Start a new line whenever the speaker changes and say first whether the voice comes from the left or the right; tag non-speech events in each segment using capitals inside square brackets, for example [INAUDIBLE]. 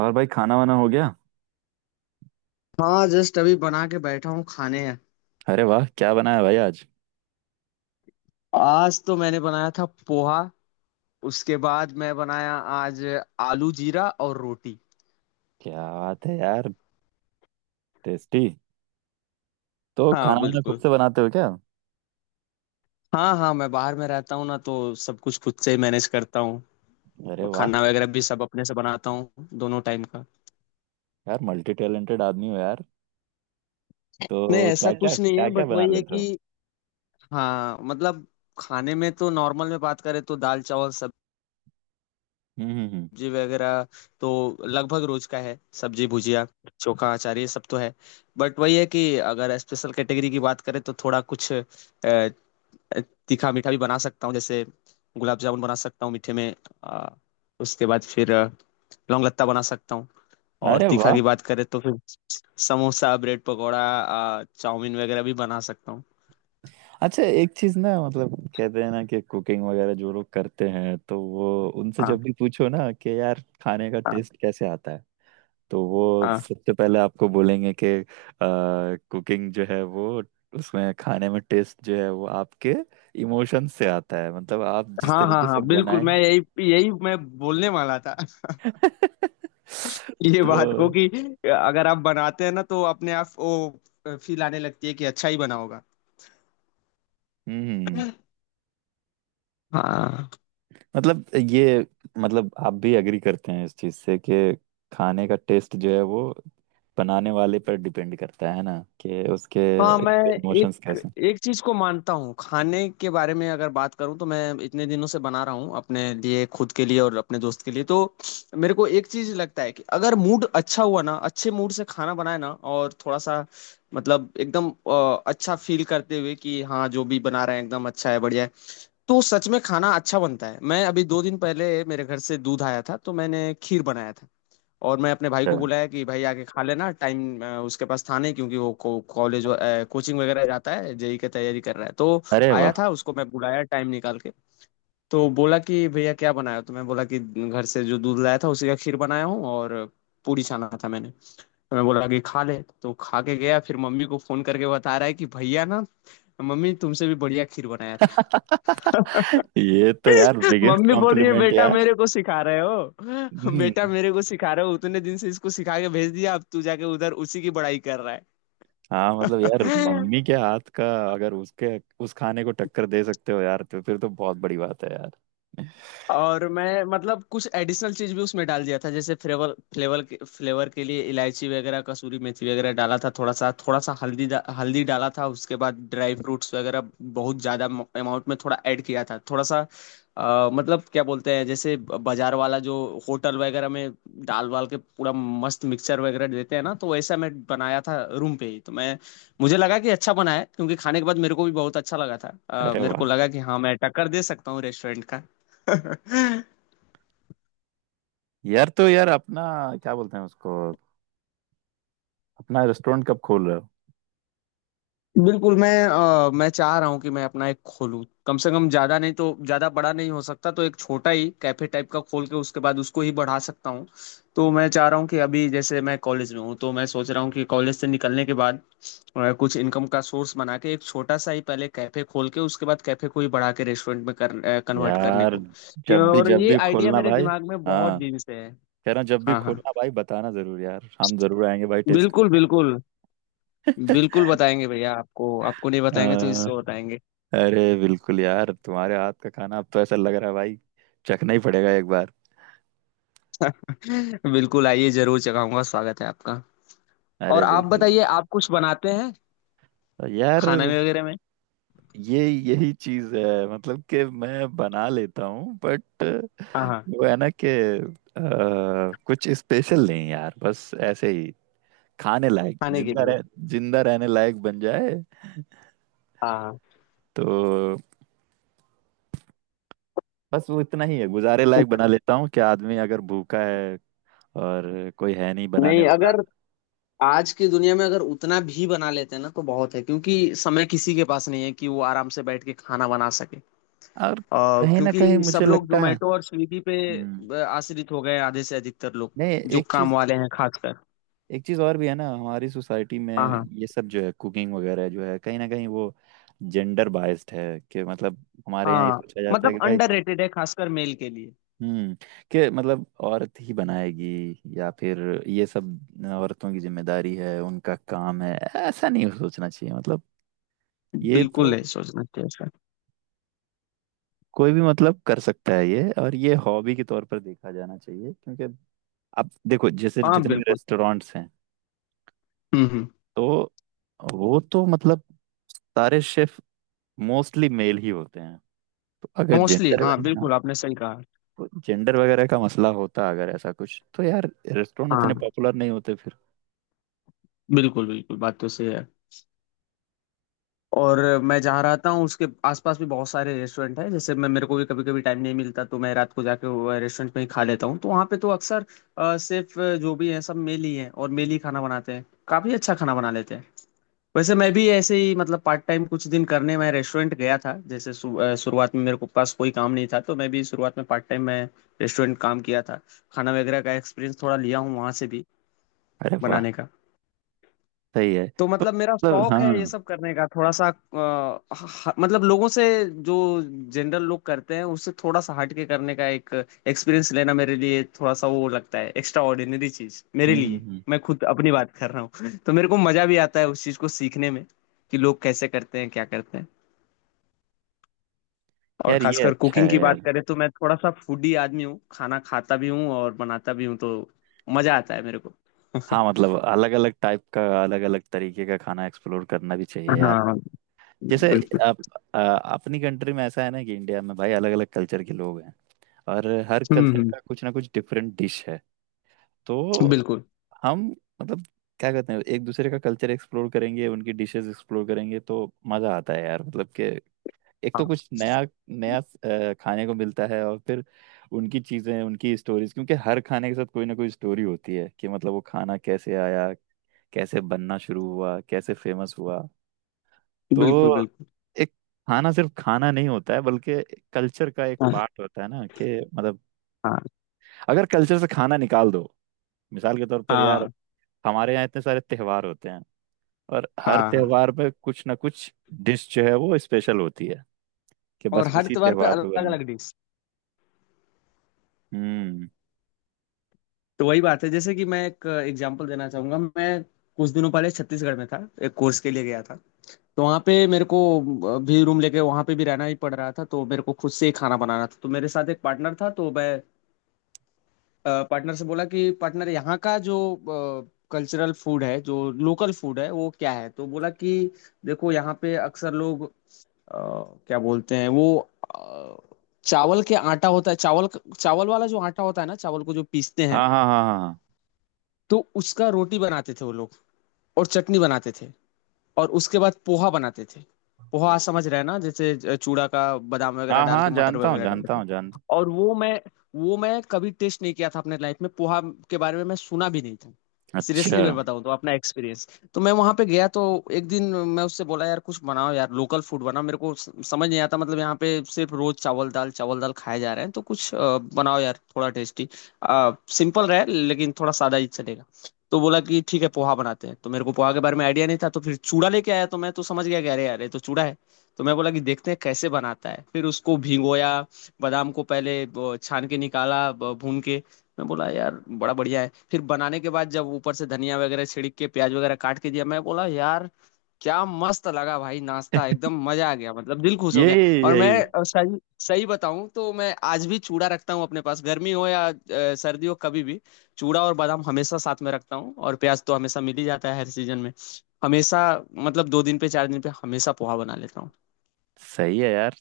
right: और भाई, खाना वाना हो गया?
left: हाँ, जस्ट अभी बना के बैठा हूँ खाने हैं।
right: अरे वाह, क्या बनाया भाई आज?
left: आज तो मैंने बनाया था पोहा। उसके बाद मैं बनाया आज आलू जीरा और रोटी।
right: क्या बात है यार। टेस्टी। तो
left: हाँ,
right: खाना वाना खुद
left: बिल्कुल।
right: से बनाते हो क्या?
left: हाँ हाँ, मैं बाहर में रहता हूँ ना तो सब कुछ खुद से ही मैनेज करता हूँ।
right: अरे वाह।
left: खाना वगैरह भी सब अपने से बनाता हूँ दोनों टाइम का।
right: यार मल्टी टैलेंटेड आदमी हो यार।
left: नहीं,
right: तो
left: ऐसा
right: क्या क्या
left: कुछ नहीं
right: क्या
left: है
right: क्या
left: बट
right: बना
left: वही है
right: लेते हो?
left: कि। हाँ, मतलब खाने में तो नॉर्मल में बात करें तो दाल चावल सब्जी,
right: हम्म हम्म हम्म।
left: सब्जी वगैरह तो लगभग रोज का है। सब्जी भुजिया चोखा अचार ये सब तो है। बट वही है कि अगर स्पेशल कैटेगरी की बात करें तो थोड़ा कुछ तीखा मीठा भी बना सकता हूँ। जैसे गुलाब जामुन बना सकता हूँ मीठे में, अ, उसके बाद फिर लौंग लत्ता बना सकता हूँ। और
right: अरे
left: तीखा
right: वाह।
left: की बात करें तो फिर समोसा ब्रेड पकौड़ा, चाउमीन वगैरह भी बना सकता हूँ।
right: अच्छा एक चीज ना, मतलब कहते हैं ना कि कुकिंग वगैरह जो लोग करते हैं तो वो उनसे
left: हाँ
right: जब भी पूछो ना कि यार खाने का
left: हाँ
right: टेस्ट कैसे आता है, तो वो
left: हाँ
right: सबसे पहले आपको बोलेंगे कि कुकिंग जो है वो, उसमें खाने में टेस्ट जो है वो आपके इमोशन से आता है। मतलब आप जिस
left: हाँ हाँ
right: तरीके
left: हाँ,
right: से
left: बिल्कुल।
right: बनाएं।
left: मैं यही, यही मैं बोलने वाला था।
right: [LAUGHS]
left: ये
right: तो
left: बात को कि अगर आप बनाते हैं ना तो अपने आप वो फील आने लगती है कि अच्छा ही बना होगा।
right: हम्म।
left: हाँ।
right: मतलब ये, मतलब आप भी एग्री करते हैं इस चीज से कि खाने का टेस्ट जो है वो बनाने वाले पर डिपेंड करता है, ना कि उसके
left: हाँ, मैं
right: इमोशंस
left: एक
right: कैसे
left: एक चीज को मानता हूँ। खाने के बारे में अगर बात करूँ तो मैं इतने दिनों से बना रहा हूँ अपने लिए, खुद के लिए और अपने दोस्त के लिए, तो मेरे को एक चीज लगता है कि अगर मूड अच्छा हुआ ना, अच्छे मूड से खाना बनाए ना और थोड़ा सा मतलब एकदम अच्छा फील करते हुए कि हाँ जो भी बना रहे हैं एकदम अच्छा है बढ़िया है, तो सच में खाना अच्छा बनता है। मैं अभी 2 दिन पहले मेरे घर से दूध आया था तो मैंने खीर बनाया था और मैं अपने भाई को
right: हैं।
left: बुलाया कि भाई आके खा लेना। टाइम उसके पास था नहीं क्योंकि वो कॉलेज, कोचिंग वगैरह जाता है। जेई की तैयारी कर रहा है, तो
right: अरे
left: आया
right: वाह,
left: था उसको मैं बुलाया टाइम निकाल के। तो बोला कि भैया क्या बनाया हो? तो मैं बोला कि घर से जो दूध लाया था उसी का खीर बनाया हूँ और पूरी छाना था मैंने। तो मैं बोला कि खा ले। तो खा के गया, फिर मम्मी को फोन करके बता रहा है कि भैया ना, मम्मी, तुमसे भी बढ़िया खीर बनाया था। [LAUGHS]
right: ये तो यार बिगेस्ट
left: मम्मी बोल रही है
right: कॉम्प्लीमेंट
left: बेटा
right: यार।
left: मेरे को सिखा रहे हो,
right: हम्म।
left: बेटा मेरे को सिखा रहे हो, उतने दिन से इसको सिखा के भेज दिया अब तू जाके उधर उसी की बड़ाई कर रहा
right: हाँ, मतलब यार
left: है।
right: मम्मी
left: [LAUGHS]
right: के हाथ का, अगर उसके उस खाने को टक्कर दे सकते हो यार तो फिर तो बहुत बड़ी बात है यार।
left: और मैं मतलब कुछ एडिशनल चीज भी उसमें डाल दिया था, जैसे फ्लेवर, फ्लेवर के लिए इलायची वगैरह, कसूरी मेथी वगैरह डाला था। थोड़ा सा हल्दी हल्दी डाला था। उसके बाद ड्राई फ्रूट्स वगैरह बहुत ज्यादा अमाउंट में थोड़ा ऐड किया था, थोड़ा सा। मतलब क्या बोलते हैं जैसे बाजार वाला जो होटल वगैरह में डाल वाल के पूरा मस्त मिक्सचर वगैरह देते हैं ना, तो वैसा मैं बनाया था रूम पे ही। तो मैं, मुझे लगा कि अच्छा बना है क्योंकि खाने के बाद मेरे को भी बहुत अच्छा लगा था।
right: अरे
left: मेरे को
right: वाह।
left: लगा कि हाँ, मैं टक्कर दे सकता हूँ रेस्टोरेंट। [LAUGHS]
right: यार तो यार अपना, क्या बोलते हैं उसको, अपना रेस्टोरेंट कब खोल रहे हो?
left: बिल्कुल। मैं चाह रहा हूँ कि मैं अपना एक खोलूँ, कम से कम। ज्यादा नहीं तो, ज्यादा बड़ा नहीं हो सकता तो एक छोटा ही कैफे टाइप का खोल के उसके बाद उसको ही बढ़ा सकता हूँ। तो मैं चाह रहा हूँ कि अभी जैसे मैं कॉलेज में हूँ, तो मैं सोच रहा हूँ कि कॉलेज से निकलने के बाद कुछ इनकम का सोर्स बना के एक छोटा सा ही पहले कैफे खोल के उसके बाद कैफे को ही बढ़ा के रेस्टोरेंट में कन्वर्ट करने
right: यार
left: को। और
right: जब
left: ये
right: भी
left: आइडिया
right: खोलना
left: मेरे
right: भाई।
left: दिमाग में बहुत
right: हाँ,
left: दिन से है।
right: कह रहा हूँ जब भी
left: हाँ हाँ,
right: खोलना भाई, बताना जरूर यार, हम जरूर आएंगे भाई टेस्ट।
left: बिल्कुल बिल्कुल। बिल्कुल बताएंगे भैया। आपको आपको नहीं बताएंगे तो इसको बताएंगे।
right: अरे बिल्कुल यार, तुम्हारे हाथ का खाना अब तो ऐसा लग रहा है भाई चखना ही पड़ेगा एक बार।
left: बिल्कुल आइए, जरूर चखाऊंगा, स्वागत है आपका। और
right: अरे
left: आप
right: बिल्कुल।
left: बताइए, आप कुछ बनाते हैं
right: यार
left: खाना में वगैरह में?
right: ये यही चीज है, मतलब कि मैं बना लेता हूँ बट
left: हाँ हाँ,
right: वो है ना कि अ, कुछ स्पेशल नहीं यार, बस ऐसे ही। खाने लायक
left: खाने के
right: जिंदा
left: लिए।
right: रह जिंदा रहने लायक बन जाए,
left: हाँ हाँ।
right: तो बस वो इतना ही है, गुजारे लायक बना लेता हूँ कि आदमी अगर भूखा है और कोई है नहीं बनाने
left: नहीं,
right: वाला।
left: अगर आज की दुनिया में अगर उतना भी बना लेते हैं ना तो बहुत है, क्योंकि समय किसी के पास नहीं है कि वो आराम से बैठ के खाना बना सके।
right: और
left: और
right: कहीं ना
left: क्योंकि
right: कहीं
left: सब
right: मुझे
left: लोग
right: लगता है
left: जोमेटो और स्विगी पे
right: हम्म,
left: आश्रित हो गए हैं, आधे से अधिकतर लोग,
right: नहीं
left: जो काम वाले हैं खासकर।
right: एक चीज़ और भी है ना हमारी सोसाइटी में।
left: हाँ हाँ।
right: ये सब जो है कुकिंग वगैरह जो है, कहीं ना कहीं वो जेंडर बाइस्ड है। कि मतलब हमारे यहाँ ये
left: हाँ,
right: सोचा जाता है
left: मतलब
right: कि भाई
left: अंडररेटेड है खासकर मेल के लिए।
right: हम्म, कि मतलब औरत ही बनाएगी, या फिर ये सब औरतों की जिम्मेदारी है, उनका काम है। ऐसा नहीं सोचना चाहिए। मतलब ये तो
left: बिल्कुल नहीं सोचना चाहिए सर।
right: कोई भी मतलब कर सकता है ये, और ये हॉबी के तौर पर देखा जाना चाहिए। क्योंकि अब देखो जैसे
left: हाँ,
right: जितने भी
left: बिल्कुल।
right: रेस्टोरेंट्स हैं
left: हम्म।
right: तो वो तो मतलब सारे शेफ मोस्टली मेल ही होते हैं। तो अगर
left: मोस्टली
right: जेंडर
left: हाँ,
right: ना
left: बिल्कुल आपने सही कहा।
right: तो जेंडर वगैरह का मसला होता अगर ऐसा कुछ, तो यार रेस्टोरेंट इतने
left: हाँ,
right: पॉपुलर नहीं होते फिर।
left: बिल्कुल बिल्कुल, बात तो सही है। और मैं जहाँ रहता हूँ उसके आसपास भी बहुत सारे रेस्टोरेंट हैं। जैसे मैं, मेरे को भी कभी कभी टाइम नहीं मिलता तो मैं रात को जाके वो रेस्टोरेंट में ही खा लेता हूँ, तो वहाँ पे तो अक्सर सिर्फ जो भी हैं सब मेल ही हैं और मेल ही खाना बनाते हैं, काफी अच्छा खाना बना लेते हैं। वैसे मैं भी ऐसे ही मतलब पार्ट टाइम कुछ दिन करने मैं रेस्टोरेंट गया था। जैसे शुरुआत में मेरे को पास कोई काम नहीं था तो मैं भी शुरुआत में पार्ट टाइम में रेस्टोरेंट काम किया था। खाना वगैरह का एक्सपीरियंस थोड़ा लिया हूँ वहाँ से भी
right: अरे वाह।
left: बनाने का।
right: सही है।
left: तो
right: तो
left: मतलब मेरा
right: मतलब हाँ
left: शौक है ये सब करने का थोड़ा सा। मतलब लोगों से, जो जनरल लोग करते हैं उससे थोड़ा सा हट के करने का एक एक्सपीरियंस लेना मेरे लिए थोड़ा सा वो लगता है, एक्स्ट्रा ऑर्डिनरी चीज मेरे
right: हम्म,
left: लिए।
right: हम्म।
left: मैं खुद अपनी बात कर रहा हूँ। [LAUGHS] तो मेरे को मजा भी आता है उस चीज को सीखने में कि लोग कैसे करते हैं, क्या करते हैं। और
right: यार ये
left: खासकर
right: अच्छा
left: कुकिंग
right: है
left: की
right: यार।
left: बात करें तो मैं थोड़ा सा फूडी आदमी हूँ, खाना खाता भी हूँ और बनाता भी हूँ तो मजा आता है मेरे को।
right: हाँ मतलब अलग अलग टाइप का अलग अलग तरीके का खाना एक्सप्लोर करना भी चाहिए यार।
left: हाँ,
right: जैसे
left: बिल्कुल।
right: आप अपनी कंट्री में ऐसा है ना कि इंडिया में भाई अलग अलग कल्चर के लोग हैं, और हर
left: हम्म
right: कल्चर
left: हम्म,
right: का कुछ ना कुछ डिफरेंट डिश है। तो
left: बिल्कुल।
right: हम मतलब क्या कहते हैं, एक दूसरे का कल्चर एक्सप्लोर करेंगे, उनकी डिशेस एक्सप्लोर करेंगे तो मजा आता है यार। मतलब कि एक तो
left: हाँ,
right: कुछ नया नया अ, खाने को मिलता है, और फिर उनकी चीजें उनकी स्टोरीज, क्योंकि हर खाने के साथ कोई ना कोई स्टोरी होती है कि मतलब वो खाना कैसे आया, कैसे बनना शुरू हुआ, कैसे फेमस हुआ।
left: बिल्कुल
right: तो
left: बिल्कुल।
right: एक खाना सिर्फ खाना नहीं होता है, बल्कि कल्चर का एक पार्ट होता है ना कि मतलब।
left: हाँ
right: अगर कल्चर से खाना निकाल दो, मिसाल के तौर पर यार,
left: हाँ
right: हमारे यहाँ इतने सारे त्योहार होते हैं, और हर
left: हाँ हाँ,
right: त्योहार में कुछ ना कुछ डिश जो है वो स्पेशल होती है, कि
left: और
right: बस
left: हर
right: उसी
left: त्योहार पे
right: त्योहार पे
left: अलग
right: बने।
left: अलग डिश।
right: हम्म।
left: तो वही बात है, जैसे कि मैं एक एग्जांपल देना चाहूंगा। मैं कुछ दिनों पहले छत्तीसगढ़ में था, एक कोर्स के लिए गया था। तो वहाँ पे मेरे को भी रूम लेके वहाँ पे भी रहना ही पड़ रहा था, तो मेरे को खुद से ही खाना बनाना था। तो मेरे साथ एक पार्टनर था, तो मैं पार्टनर से बोला कि पार्टनर यहाँ का जो कल्चरल फूड है, जो लोकल फूड है वो क्या है? तो बोला कि देखो यहाँ पे अक्सर लोग अ, क्या बोलते हैं वो, अ, चावल के आटा होता है, चावल, चावल वाला जो आटा होता है ना, चावल को जो पीसते हैं,
right: हाँ हाँ हाँ हाँ।
left: तो उसका रोटी बनाते थे वो लोग। और चटनी बनाते थे और उसके बाद पोहा बनाते थे। पोहा, हम्म, समझ रहे हैं ना, जैसे चूड़ा का बादाम
right: हाँ
left: वगैरह
right: हाँ
left: डाल के,
right: हाँ,
left: मटर
right: जानता हूँ
left: वगैरह डाल
right: जानता
left: के।
right: हूँ जानता
left: और वो मैं कभी टेस्ट नहीं किया था अपने लाइफ में। पोहा के बारे में मैं सुना भी नहीं था,
right: हूँ। अच्छा।
left: सीरियसली मैं बताऊं तो अपना एक्सपीरियंस। तो मैं वहां पे गया, तो एक दिन मैं उससे बोला यार कुछ बनाओ यार, लोकल फूड बनाओ, मेरे को समझ नहीं आता मतलब, यहाँ पे सिर्फ रोज चावल दाल खाए जा रहे हैं। तो कुछ बनाओ यार थोड़ा टेस्टी, सिंपल रहे, लेकिन थोड़ा सादा ही चलेगा। तो बोला कि ठीक है पोहा बनाते हैं। तो मेरे को पोहा के बारे में आइडिया नहीं था। तो फिर चूड़ा लेके आया तो मैं तो समझ गया कि अरे यार ये तो चूड़ा है। तो मैं बोला कि देखते हैं कैसे बनाता है। फिर उसको भिगोया, बादाम को पहले छान के निकाला, भून के। मैं बोला यार बड़ा बढ़िया है। फिर बनाने के बाद जब ऊपर से धनिया वगैरह छिड़क के, प्याज वगैरह काट के दिया, मैं बोला यार क्या मस्त लगा भाई, नाश्ता
right: [LAUGHS]
left: एकदम मजा आ गया, मतलब दिल खुश हो गया।
right: यही
left: और मैं
right: यही।
left: सही सही बताऊं तो मैं आज भी चूड़ा रखता हूँ अपने पास। गर्मी हो या सर्दी हो कभी भी चूड़ा और बादाम हमेशा साथ में रखता हूँ, और प्याज तो हमेशा मिल ही जाता है हर सीजन में। हमेशा, मतलब 2 दिन पे 4 दिन पे हमेशा पोहा बना लेता हूँ।
right: सही है यार।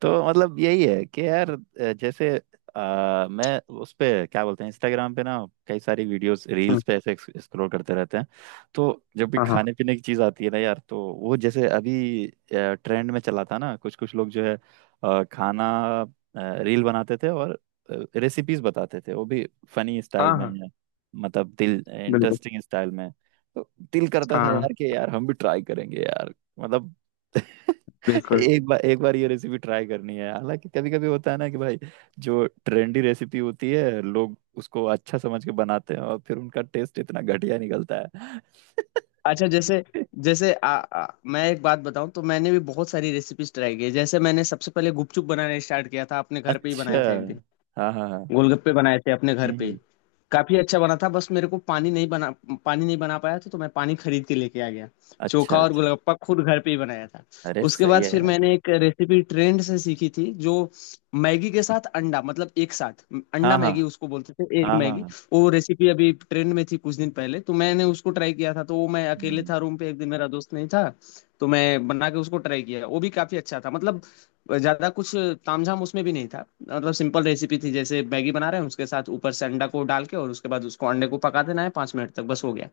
right: तो मतलब यही है कि यार जैसे मैं उस पे क्या बोलते हैं इंस्टाग्राम पे ना, कई सारी वीडियोस
left: हम्म,
right: रील्स पे ऐसे स्क्रॉल करते रहते हैं। तो जब भी
left: हाँ हाँ
right: खाने पीने की चीज़ आती है ना यार, तो वो जैसे अभी ट्रेंड में चला था ना, कुछ कुछ लोग जो है खाना रील बनाते थे, और रेसिपीज बताते थे वो भी फनी
left: हाँ
right: स्टाइल में,
left: हाँ,
right: मतलब दिल
left: बिल्कुल।
right: इंटरेस्टिंग स्टाइल में। तो दिल करता था
left: हाँ,
right: यार कि यार हम भी ट्राई करेंगे यार। मतलब [LAUGHS]
left: बिल्कुल।
right: एक बार ये रेसिपी ट्राई करनी है। हालांकि कभी कभी होता है ना कि भाई जो ट्रेंडी रेसिपी होती है, लोग उसको अच्छा समझ के बनाते हैं, और फिर उनका टेस्ट इतना घटिया निकलता है।
left: अच्छा, जैसे,
right: [LAUGHS]
left: जैसे आ, आ, मैं एक बात बताऊं तो मैंने भी बहुत सारी रेसिपीज ट्राई की है। जैसे मैंने सबसे पहले गुपचुप बनाना स्टार्ट किया था, अपने घर पे ही
right: अच्छा।
left: बनाया था एक दिन।
right: हाँ हाँ हाँ।
left: गोलगप्पे बनाए थे अपने घर पे।
right: हम्म।
left: काफी अच्छा बना था, बस मेरे को पानी नहीं बना पाया था, तो मैं पानी खरीद के लेके आ गया।
right: अच्छा
left: चोखा और
right: अच्छा।
left: गोलगप्पा खुद घर पे ही बनाया था।
right: अरे
left: उसके
right: सही
left: बाद
right: है
left: फिर
right: यार।
left: मैंने एक रेसिपी ट्रेंड से सीखी थी जो मैगी के साथ अंडा, मतलब एक साथ अंडा
right: हाँ हाँ
left: मैगी, उसको बोलते थे एक
right: हाँ
left: मैगी।
right: हाँ।
left: वो रेसिपी अभी ट्रेंड में थी कुछ दिन पहले, तो मैंने उसको ट्राई किया था। तो वो, मैं अकेले
right: हम्म,
left: था रूम पे एक दिन, मेरा दोस्त नहीं था, तो मैं बना के उसको ट्राई किया। वो भी काफी अच्छा था, मतलब ज्यादा कुछ तामझाम उसमें भी नहीं था। मतलब सिंपल रेसिपी थी, जैसे मैगी बना रहे हैं उसके साथ ऊपर से अंडा को डाल के और उसके बाद उसको, अंडे को पका देना है 5 मिनट तक, बस हो गया।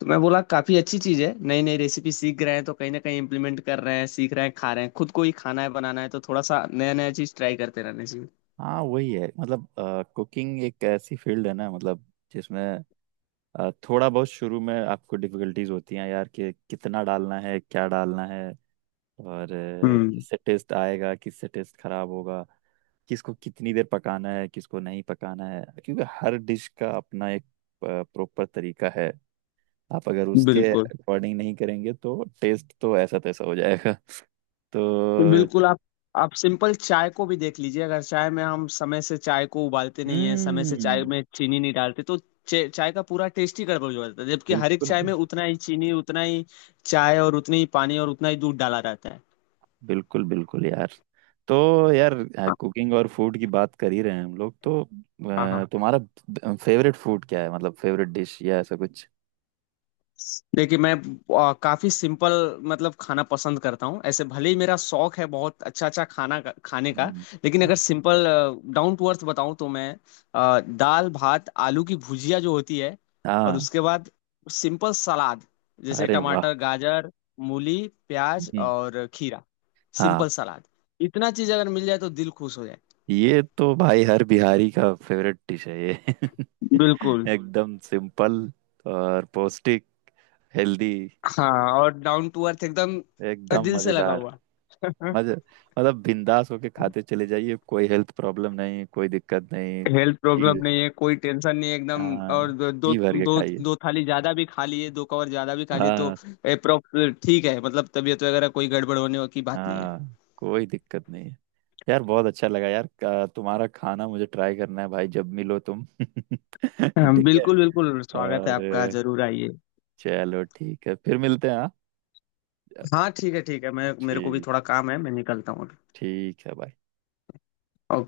left: तो मैं बोला काफी अच्छी चीज है, नई नई रेसिपी सीख रहे हैं तो कहीं ना कहीं इम्प्लीमेंट कर रहे हैं, सीख रहे हैं, खा रहे हैं, खुद को ही खाना है बनाना है, तो थोड़ा सा नया नया चीज ट्राई करते रहना चाहिए।
right: हाँ वही है। मतलब कुकिंग एक ऐसी फील्ड है ना, मतलब जिसमें थोड़ा बहुत शुरू में आपको डिफिकल्टीज होती हैं यार कि कितना डालना है, क्या डालना है, और
left: हम्म,
right: किससे टेस्ट आएगा किससे टेस्ट खराब होगा, किसको कितनी देर पकाना है किसको नहीं पकाना है, क्योंकि हर डिश का अपना एक प्रॉपर तरीका है। आप अगर उसके
left: बिल्कुल
right: अकॉर्डिंग नहीं करेंगे तो टेस्ट तो ऐसा तैसा हो जाएगा। [LAUGHS] तो
left: बिल्कुल। आप सिंपल चाय को भी देख लीजिए, अगर चाय में हम समय से चाय को उबालते नहीं है, समय से चाय
right: हम्म।
left: में चीनी नहीं डालते तो चाय का पूरा टेस्ट ही गड़बड़ हो जाता है, जबकि हर एक
right: बिल्कुल।
left: चाय में उतना ही चीनी, उतना ही चाय और उतनी ही पानी और उतना ही दूध डाला रहता है।
right: बिल्कुल यार। तो यार
left: हाँ
right: कुकिंग और फूड की बात कर ही रहे हैं हम लोग, तो
left: हाँ। हाँ।
right: तुम्हारा फेवरेट फूड क्या है, मतलब फेवरेट डिश या ऐसा कुछ?
left: देखिए मैं काफी सिंपल मतलब खाना पसंद करता हूँ ऐसे, भले ही मेरा शौक है बहुत अच्छा अच्छा खाना खाने का।
right: हम्म।
left: लेकिन अगर सिंपल डाउन टू अर्थ बताऊँ तो मैं दाल भात, आलू की भुजिया जो होती है, और
right: हाँ।
left: उसके बाद सिंपल सलाद, जैसे
right: अरे वाह।
left: टमाटर, गाजर, मूली, प्याज
right: हम्म।
left: और खीरा,
right: हाँ।
left: सिंपल सलाद, इतना चीज अगर मिल जाए तो दिल खुश हो जाए।
right: ये तो भाई हर बिहारी का फेवरेट डिश है ये। [LAUGHS]
left: बिल्कुल।
right: एकदम सिंपल, और पौष्टिक, हेल्दी।
left: हाँ, और डाउन टू अर्थ एकदम
right: एकदम
left: दिल से लगा
right: मजेदार।
left: हुआ। [LAUGHS]
right: मजे मतलब बिंदास होके खाते चले जाइए, कोई हेल्थ प्रॉब्लम नहीं, कोई दिक्कत नहीं।
left: हेल्थ प्रॉब्लम
right: जी।
left: नहीं है, कोई टेंशन नहीं है एकदम।
right: हाँ,
left: और
right: जी भर के
left: दो
right: खाइए।
left: दो थाली ज्यादा भी खा लिए, 2 कवर ज्यादा भी खा लिए तो
right: हाँ,
left: अप्रोक्स ठीक है, मतलब तबीयत वगैरह कोई गड़बड़ होने की बात नहीं है।
right: हाँ कोई दिक्कत नहीं है। यार बहुत अच्छा लगा यार। तुम्हारा खाना मुझे ट्राई करना है भाई, जब मिलो तुम। [LAUGHS]
left: हाँ,
right: ठीक है।
left: बिल्कुल बिल्कुल, स्वागत है
right: और
left: आपका, जरूर आइए।
right: चलो ठीक है, फिर मिलते हैं। हाँ।
left: हाँ, ठीक है ठीक है, मैं, मेरे को भी
right: ठीक,
left: थोड़ा काम है, मैं निकलता हूँ
right: ठीक है भाई।
left: अभी।